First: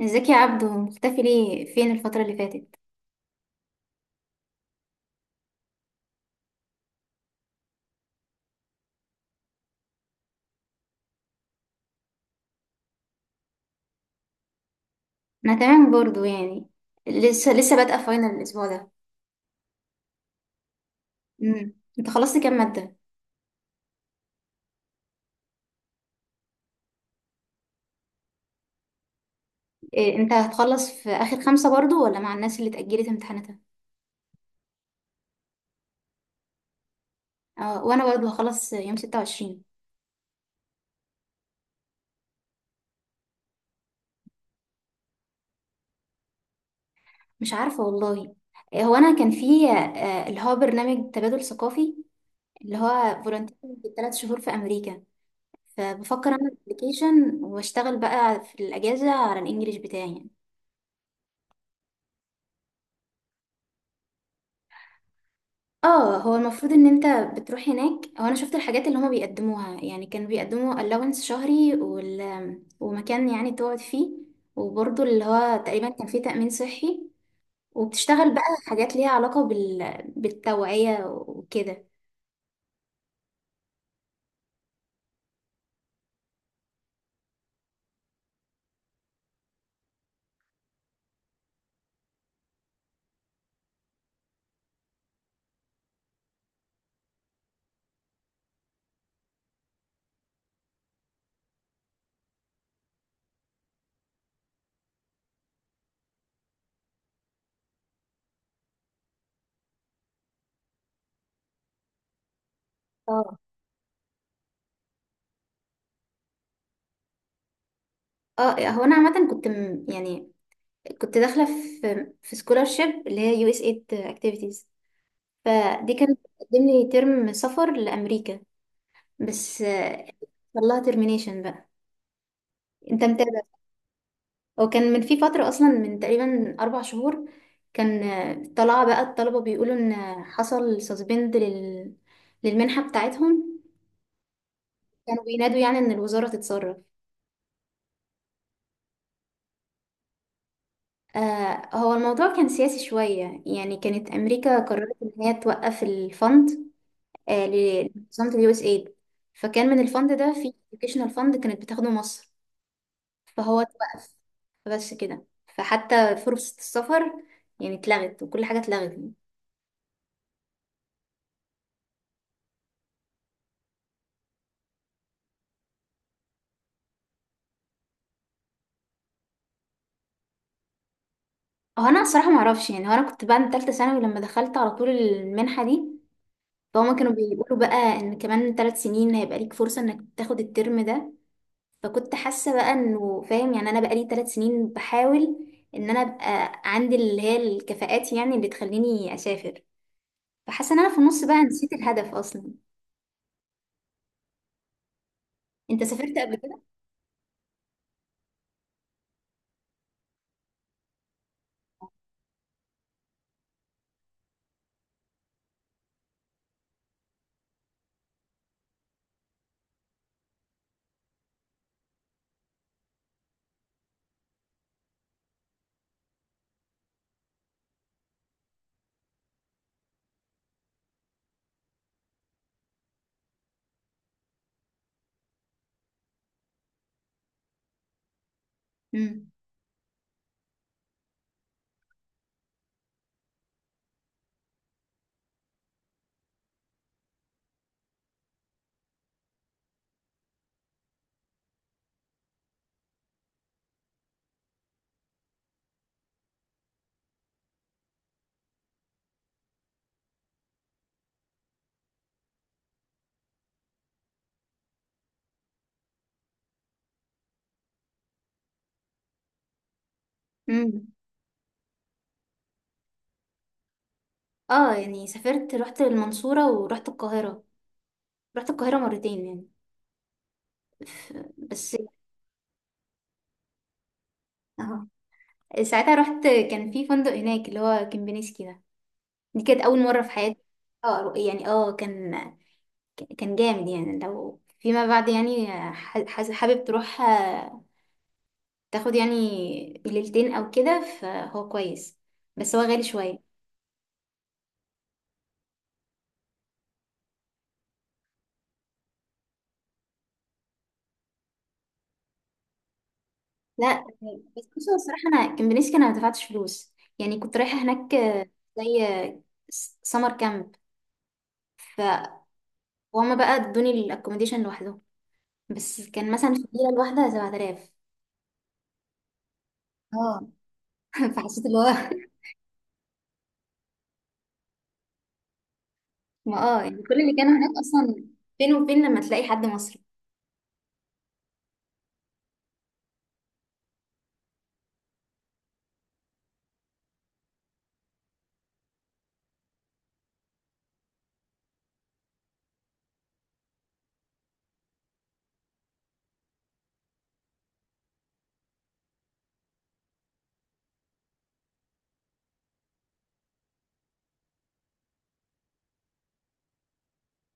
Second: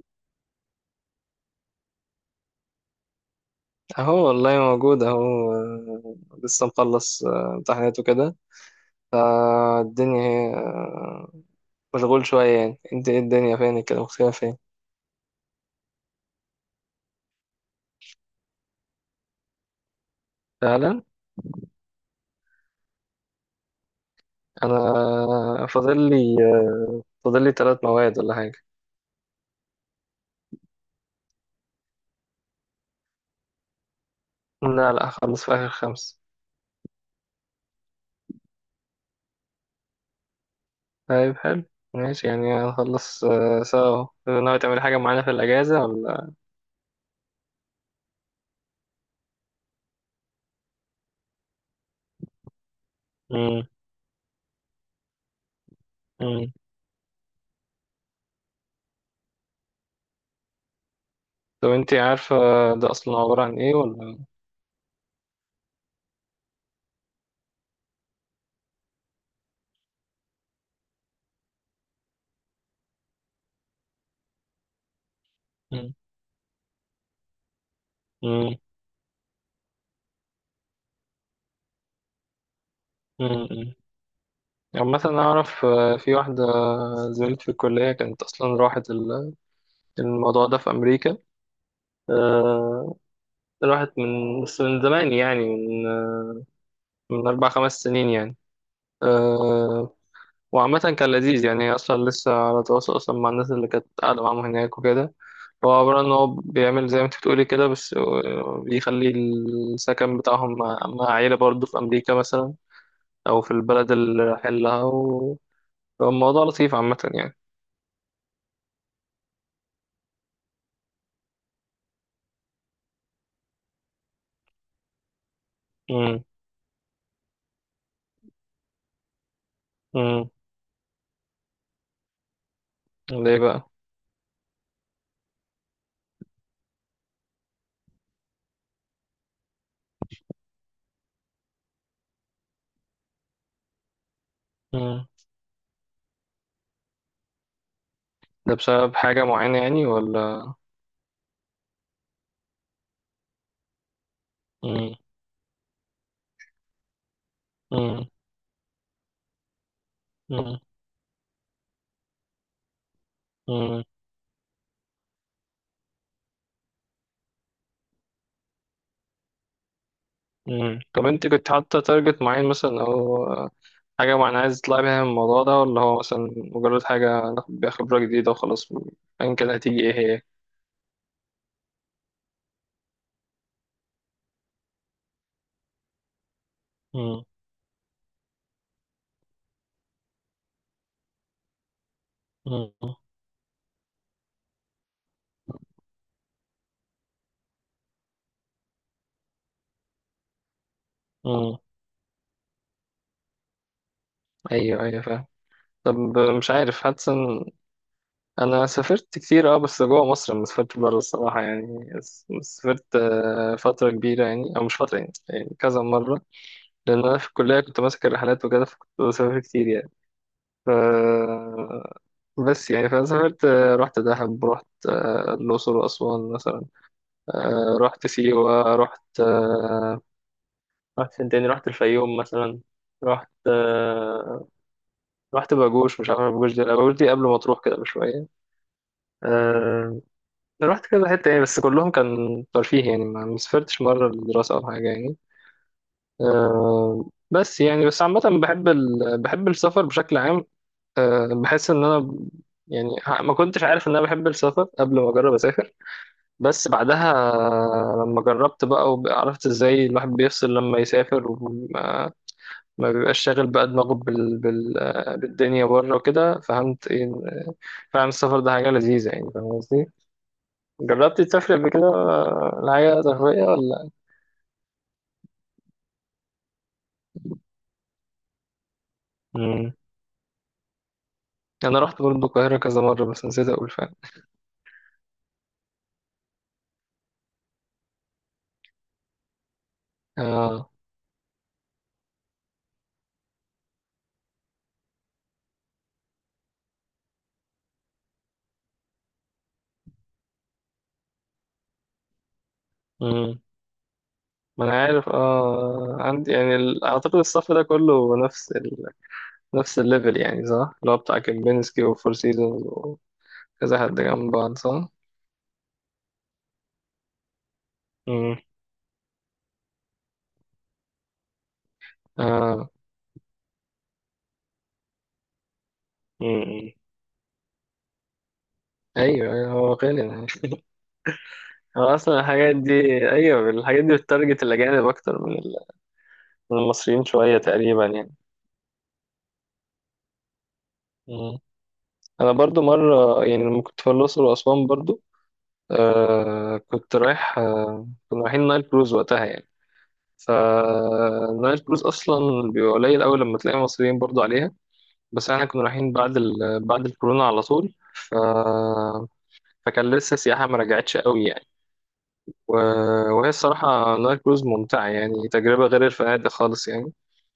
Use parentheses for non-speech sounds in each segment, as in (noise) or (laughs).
ازيك يا عبدو، مختفي ليه؟ فين الفترة اللي فاتت؟ اهو والله موجود اهو لسه مخلص امتحانات وكده فالدنيا هي مشغول شوية يعني انت ايه الدنيا فين كده مختفية فين. انا تمام برضو يعني. لسه بادئة فاينل الاسبوع ده. فعلا. امم انت خلصت كام مادة؟ انا آه، فاضل لي آه، فاضل لي ثلاث مواد ولا حاجة. إيه، انت هتخلص في اخر خمسة برضو، ولا مع الناس اللي اتأجلت امتحاناتها؟ لا هخلص في اخر خمس. اه، وانا برضو هخلص يوم 26. طيب حلو، ماشي يعني هنخلص سوا، ناوي تعملي حاجة معانا في الأجازة ولا؟ مش عارفة والله. إيه، هو انا كان في اللي هو برنامج تبادل ثقافي، اللي هو فولنتير مم. بالثلاث شهور في امريكا. فبفكر مم. اعمل ابلكيشن واشتغل بقى في الاجازة على الانجليش بتاعي يعني. طب انت عارفة ده أصلا عبارة عن ايه ولا؟ اه، هو المفروض ان انت بتروح هناك. هو انا شفت الحاجات اللي هما بيقدموها يعني. كانوا بيقدموا allowance شهري ومكان يعني تقعد فيه، وبرضه اللي هو تقريبا مم. كان فيه تأمين صحي. وبتشتغل بقى مم. حاجات ليها علاقة بالتوعية وكده. مم. عامة أنا أعرف في واحدة زميلتي في الكلية كانت أصلا راحت الموضوع ده في أمريكا، آه، راحت من، بس من زمان يعني من من أربع خمس سنين يعني، آه، وعامة كان لذيذ، يعني هي أصلا لسه على تواصل أصلا مع الناس اللي كانت قاعدة معاهم هناك وكده. هو عبارة إن هو بيعمل زي ما أنت بتقولي كده، بس بيخلي السكن بتاعهم مع عيلة برضه في أمريكا مثلا، اه، أو في البلد اللي رايحين لها فالموضوع لطيف عامة يعني. اه، هو انا عامة كنت يعني كنت داخلة في scholarship اللي هي USAID activities. فدي كانت مم. بتقدم لي ترم سفر لأمريكا، بس مم. حصل لها termination بقى. انت ليه متابع؟ بقى؟ وكان من في فترة أصلا من تقريبا 4 شهور. كان طلع بقى الطلبة بيقولوا إن حصل سسبند للمنحة بتاعتهم. مم. كانوا بينادوا يعني إن الوزارة تتصرف. ده بسبب حاجة معينة يعني ولا؟ آه، هو الموضوع كان سياسي شوية يعني. كانت أمريكا قررت مم. إن هي توقف الفند آه مم. لمنظمة اليو اس ايد. فكان من الفند ده في مم. educational فند كانت بتاخده مصر. فهو مم. اتوقف، بس كده. فحتى فرصة السفر يعني اتلغت، وكل حاجة اتلغت. مم. طب انت كنت حاطة تارجت معين مثلا او حاجة معينة عايز تطلعي بيها من الموضوع ده، ولا هو مثلا مجرد حاجة ناخد بيها خبرة جديدة وخلاص ايا كان هتيجي ايه هي؟ هو انا الصراحه ما اعرفش يعني. هو انا كنت بعد ثالثه ثانوي لما دخلت على طول المنحه دي. فهم كانوا مم. بيقولوا بقى ان كمان 3 سنين هيبقى ليك فرصه انك تاخد الترم ده. فكنت حاسه بقى مم. انه فاهم، يعني انا بقى لي 3 سنين بحاول ان انا ابقى عندي اللي هي الكفاءات يعني اللي تخليني اسافر. فحاسه ان انا في النص بقى مم. نسيت الهدف اصلا. ايوه ايوه، فاهم. انت طب سافرت قبل مش كده؟ عارف، حاسس ان انا سافرت كتير اه، بس جوه مصر، ما سافرت بره الصراحة يعني، سافرت فترة كبيرة يعني، او مش فترة يعني، يعني كذا مرة، لأن أنا في الكلية كنت ماسك الرحلات وكده فكنت بسافر كتير يعني. ف بس يعني فأنا سافرت، رحت دهب، رحت الأقصر وأسوان مثلا، رحت سيوة، رحت رحت فين تاني، رحت الفيوم مثلا، رحت رحت باجوش، مش عارف باجوش دي، لا، باجوش دي قبل ما تروح كده بشوية. امم آه، رحت كذا حتة يعني، بس كلهم كان ترفيه يعني، ما سافرتش مرة للدراسة أو حاجة يعني. بس يعني بس عامة بحب بحب السفر بشكل عام. أه بحس ان انا يعني ما كنتش عارف ان انا بحب السفر قبل ما اجرب اسافر، بس بعدها لما جربت بقى وعرفت ازاي الواحد بيفصل لما يسافر وما ما بيبقاش شاغل بقى دماغه بالدنيا بره وكده، فهمت ايه إن- فعلا السفر ده حاجة لذيذة يعني، فاهم قصدي؟ امم جربتي تسافري قبل كده لحاجة ترفيهية ولا؟ اه يعني سافرت، رحت المنصوره ورحت القاهره. رحت القاهره مرتين يعني. مم. ف- بس انا رحت برضه القاهرة كذا مرة بس نسيت اقول فعلا. آه. ساعتها رحت كان في فندق هناك اللي هو كمبينيسكي ده. دي كانت اول مره في حياتي. اه. اه، يعني اه، كان جامد يعني. لو فيما بعد يعني حابب تروح تاخد يعني ليلتين او كده فهو كويس. بس هو غالي شويه. مم. ما انا عارف اه، عندي يعني اعتقد الصف ده كله نفس نفس الليفل يعني، صح؟ اللي هو بتاع كيمبينسكي وفور سيزونز وكذا، لا، حد جنب بس بعض، بصوا صح؟ الصراحه انا كمبينيسكي انا ما دفعتش فلوس. يعني كنت رايحه هناك امم. زي سمر كامب. فهم اه. بقى ادوني الاكوموديشن لوحده. بس كان مثلا في الليله امم. الواحده 7000. ايوه، هو غالي يعني. اه. (laughs) فحسيت اللي هو هو اصلا الحاجات دي، ايوه الحاجات دي بتتارجت الاجانب اكتر من ما من اه يعني. كل المصريين اللي كانوا شويه هناك تقريبا اصلا، يعني. فين وفين لما تلاقي حد مصري. مم. انا برضو مره يعني لما كنت في الاقصر واسوان برضو، كنت رايح آه كنا رايحين نايل كروز وقتها يعني، فنايل كروز اصلا بيبقى قليل قوي لما تلاقي مصريين برضو عليها، بس احنا كنا رايحين بعد بعد الكورونا على طول فكان لسه السياحه ما رجعتش قوي يعني و... وهي الصراحه نايل كروز ممتعه يعني، تجربه غير الفنادق خالص يعني.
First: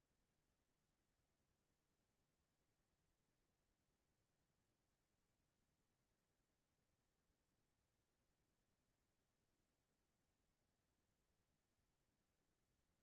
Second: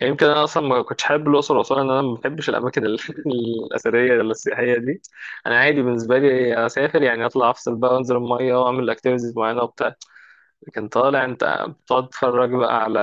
يعني يمكن انا اصلا ما كنتش حابب الاقصر واسوان لان انا ما بحبش الاماكن (laughs) الاثريه ولا السياحيه دي. انا عادي بالنسبه لي اسافر يعني اطلع افصل بقى وانزل الميه واعمل اكتيفيتيز معينه وبتاع، لكن طالع انت بتقعد تتفرج بقى على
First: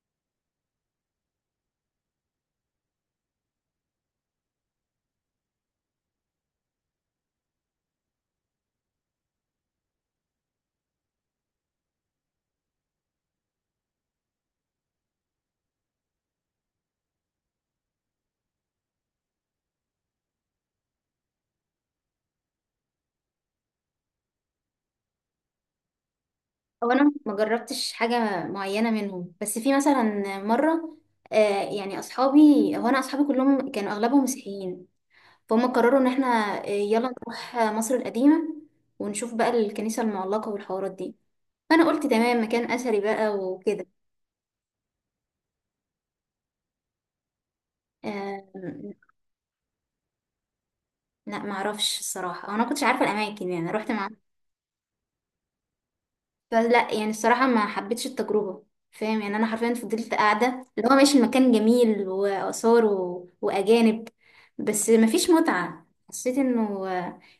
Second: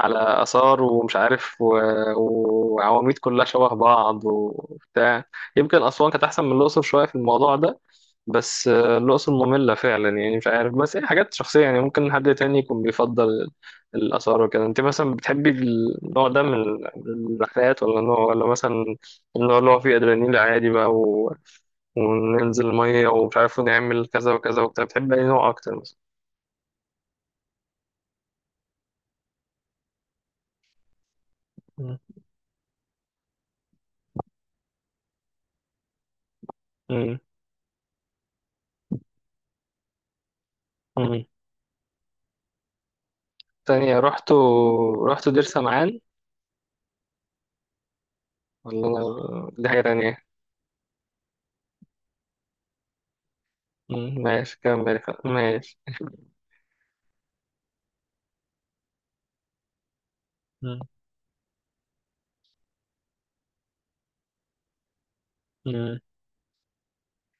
آثار ومش عارف وعواميد كلها شبه بعض وبتاع. يمكن أسوان كانت أحسن من الأقصر شوية في الموضوع ده، بس الأقصر مملة فعلا يعني، مش عارف، بس هي حاجات شخصية يعني، ممكن حد تاني يكون بيفضل الآثار وكده. أنت مثلا بتحبي النوع ده من الرحلات، ولا نوع، ولا مثلا النوع اللي هو فيه أدرينالين عادي بقى وننزل مية ومش عارف نعمل كذا وكذا وبتاع، بتحبي أي نوع أكتر مثلا؟ او انا ما جربتش حاجه معينه منهم، بس في مثلا مره، آه يعني مم. اصحابي. هو انا اصحابي كلهم كانوا اغلبهم مسيحيين. فهم قرروا ان احنا يلا مم. نروح مصر القديمه ونشوف بقى الكنيسه المعلقه والحوارات دي. مم. فانا قلت تمام، مكان اثري بقى وكده. تانية رحت، رحت دير سمعان آه. والله، دي حاجة تانية. لا ما اعرفش الصراحه، أو انا ما كنتش عارفه الاماكن يعني، رحت مع. ماشي كمل، ماشي. فلا يعني الصراحة ما حبيتش التجربة. فاهم يعني، أنا حرفيا فضلت قاعدة مم، اللي هو ماشي. المكان جميل وآثار وأجانب، بس مفيش متعة. مم، حسيت إنه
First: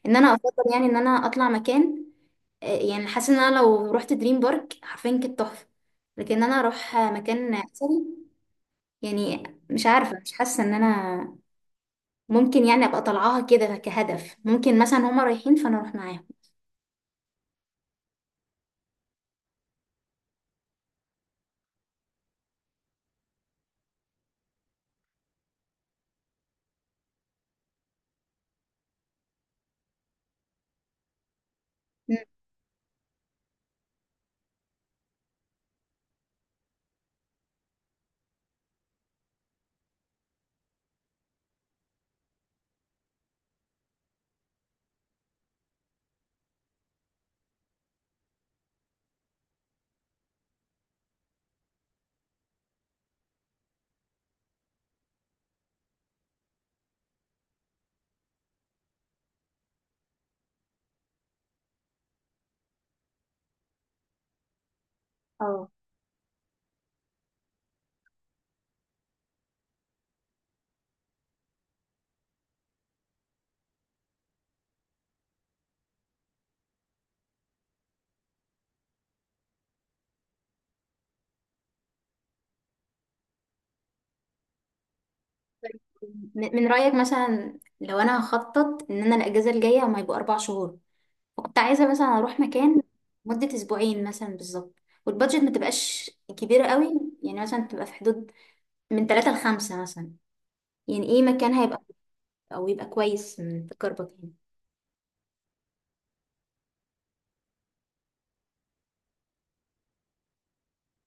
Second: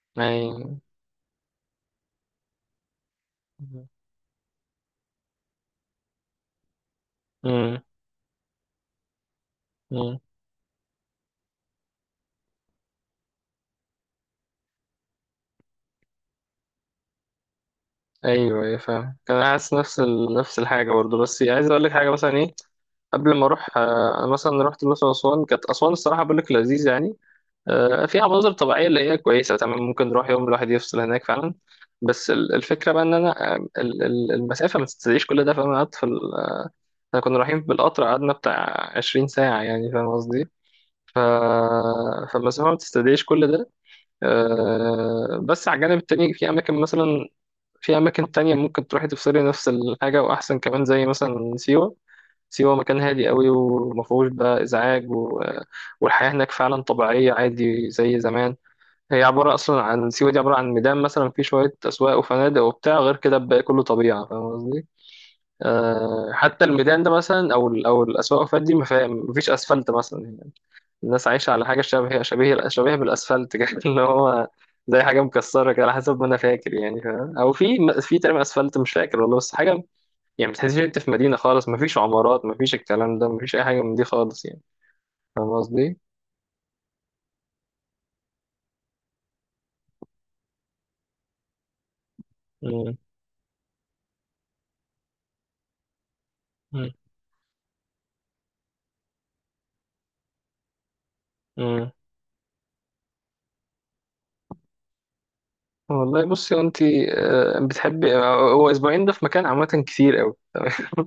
إن أنا أفضل أي. يعني إن أنا أطلع مكان، يعني حاسة إن أنا لو رحت دريم بارك حرفيا كانت تحفة. لكن أنا أروح مكان مم، أثري يعني، مش عارفة. مم. مش حاسة إن أنا ممكن يعني أبقى طالعاها كده كهدف. ممكن مثلا هما رايحين فأنا أروح معاهم. أيوه أيوه فاهم، كان حاسس نفس نفس الحاجة برضه، بس عايز أقول لك حاجة مثلا. إيه قبل ما أروح أنا مثلا رحت الأقصر وأسوان، كانت أسوان الصراحة بقول لك لذيذ يعني، فيها مناظر طبيعية اللي هي كويسة تمام، ممكن نروح يوم الواحد يفصل هناك فعلا، مم. بس الفكرة بقى إن أنا المسافة ما تستدعيش كل ده، فأنا قعدت في إحنا كنا رايحين بالقطر قعدنا بتاع 20 ساعة يعني، فاهم قصدي؟ ف... فالمسافة ما بتستدعيش كل ده. بس على الجانب التاني في أماكن مثلا، في أماكن تانية ممكن تروحي تفصلي نفس الحاجة وأحسن كمان، زي مثلا سيوة. سيوة مكان هادي قوي ومفهوش بقى إزعاج والحياة هناك فعلا طبيعية عادي زي زمان. هي عبارة أصلا عن، سيوة دي عبارة عن ميدان مثلا فيه شوية أسواق وفنادق وبتاع، غير كده الباقي كله طبيعة، فاهم قصدي؟ اه، حتى الميدان ده مثلا أو الأسواق والفنادق دي ما فيها- مفيش أسفلت مثلا، الناس عايشة على حاجة شبه، شبيه بالأسفلت كده (laughs) اللي هو زي حاجة مكسرة كده على حسب ما أنا فاكر يعني، فاهم؟ أو في تقريبا أسفلت، مش فاكر والله، بس حاجة يعني ما تحسش أنت في مدينة خالص، ما فيش عمارات، ما فيش الكلام ده، ما فيش أي حاجة من دي خالص يعني، فاهم قصدي؟ من رأيك مثلا لو أنا هخطط إن أنا الأجازة الجاية هما يبقوا 4 شهور، فكنت عايزة مثلا أروح مكان مم. مدة أسبوعين مثلا بالظبط، والبادجت ما تبقاش كبيرة مم. قوي يعني، مثلا تبقى في حدود من ثلاثة لخمسة مثلا. يعني إيه مكان هيبقى مم. أو يبقى كويس من تجربتك يعني؟ والله بصي أنت، بتحبي، هو أسبوعين ده في مكان عامة كتير أوي (laughs)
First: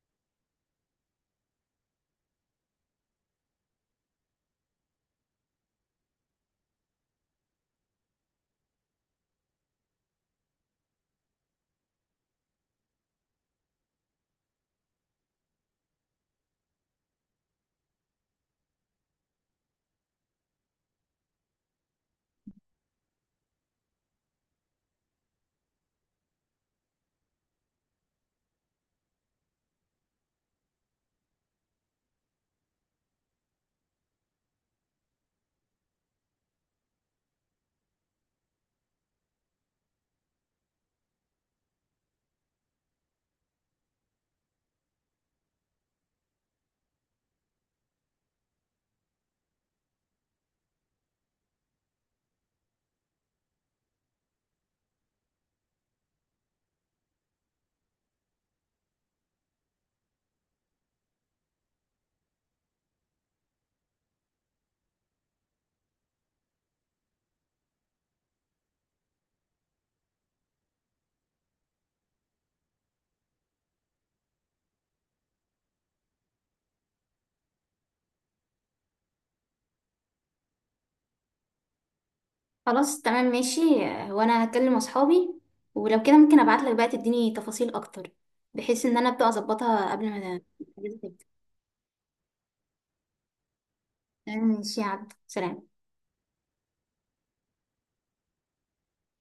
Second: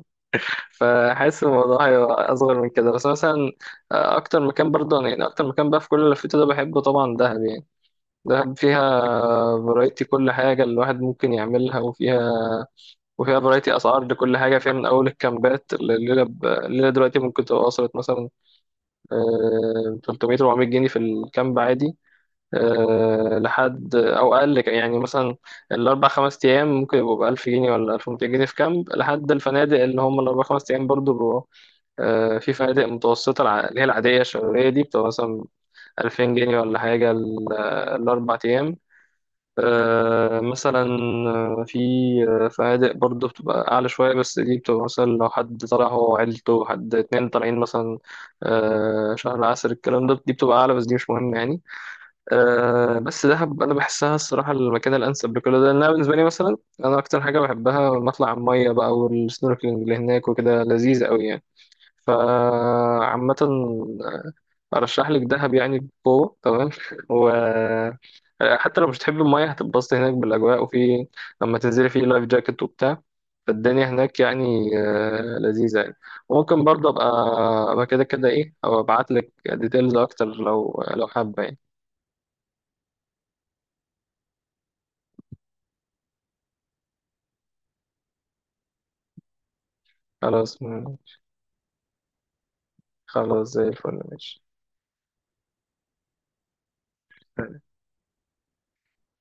فحاسس الموضوع هيبقى أصغر من كده، بس مثلا أكتر مكان برضه يعني، أكتر مكان بقى في كل اللي لفيته ده بحبه طبعا دهب يعني. دهب فيها فرايتي كل حاجة الواحد ممكن يعملها، وفيها فرايتي أسعار لكل حاجة فيها، من أول الكامبات الليلة الليلة دلوقتي ممكن تبقى وصلت مثلا 300 400 جنيه في الكامب عادي، لحد أو أقل، يعني مثلا الأربع خمس أيام ممكن يبقوا بألف جنيه ولا 1200 جنيه في كامب، لحد الفنادق اللي هم الأربع خمس أيام برضو بيبقوا في فنادق متوسطة اللي هي العادية الشهرية دي بتبقى مثلا 2000 جنيه ولا حاجة الأربع أيام، آه، مثلا آه، في آه، فنادق برضه بتبقى أعلى شوية، بس دي بتبقى مثلا لو حد طالع هو وعيلته، حد اتنين طالعين مثلا شهر عسل الكلام ده، دي بتبقى أعلى، بس دي مش مهم يعني. بس دهب أنا بحسها الصراحة المكان الأنسب لكل ده، لأنها بالنسبة لي مثلا، أنا أكتر حاجة بحبها لما أطلع على المية بقى والسنوركلينج اللي هناك وكده لذيذ أوي يعني. فعامة أرشح لك دهب يعني بقوة تمام (laughs) حتى لو مش تحب المية هتتبسط هناك بالأجواء، وفي لما تنزلي في لايف جاكيت وبتاع، فالدنيا هناك يعني لذيذة يعني. وممكن برضه أبقى، أبقى كده كده إيه، أو أبعت لك ديتيلز أكتر لو حابة يعني. خلاص تمام ماشي. هو أنا هكلم أصحابي، ولو كده ممكن أبعتلك بقى تديني تفاصيل أكتر، بحيث إن أنا أبدأ أظبطها قبل ما خلاص، الأجازة تبدأ. زي الفل ماشي. ماشي يا عبد سلام.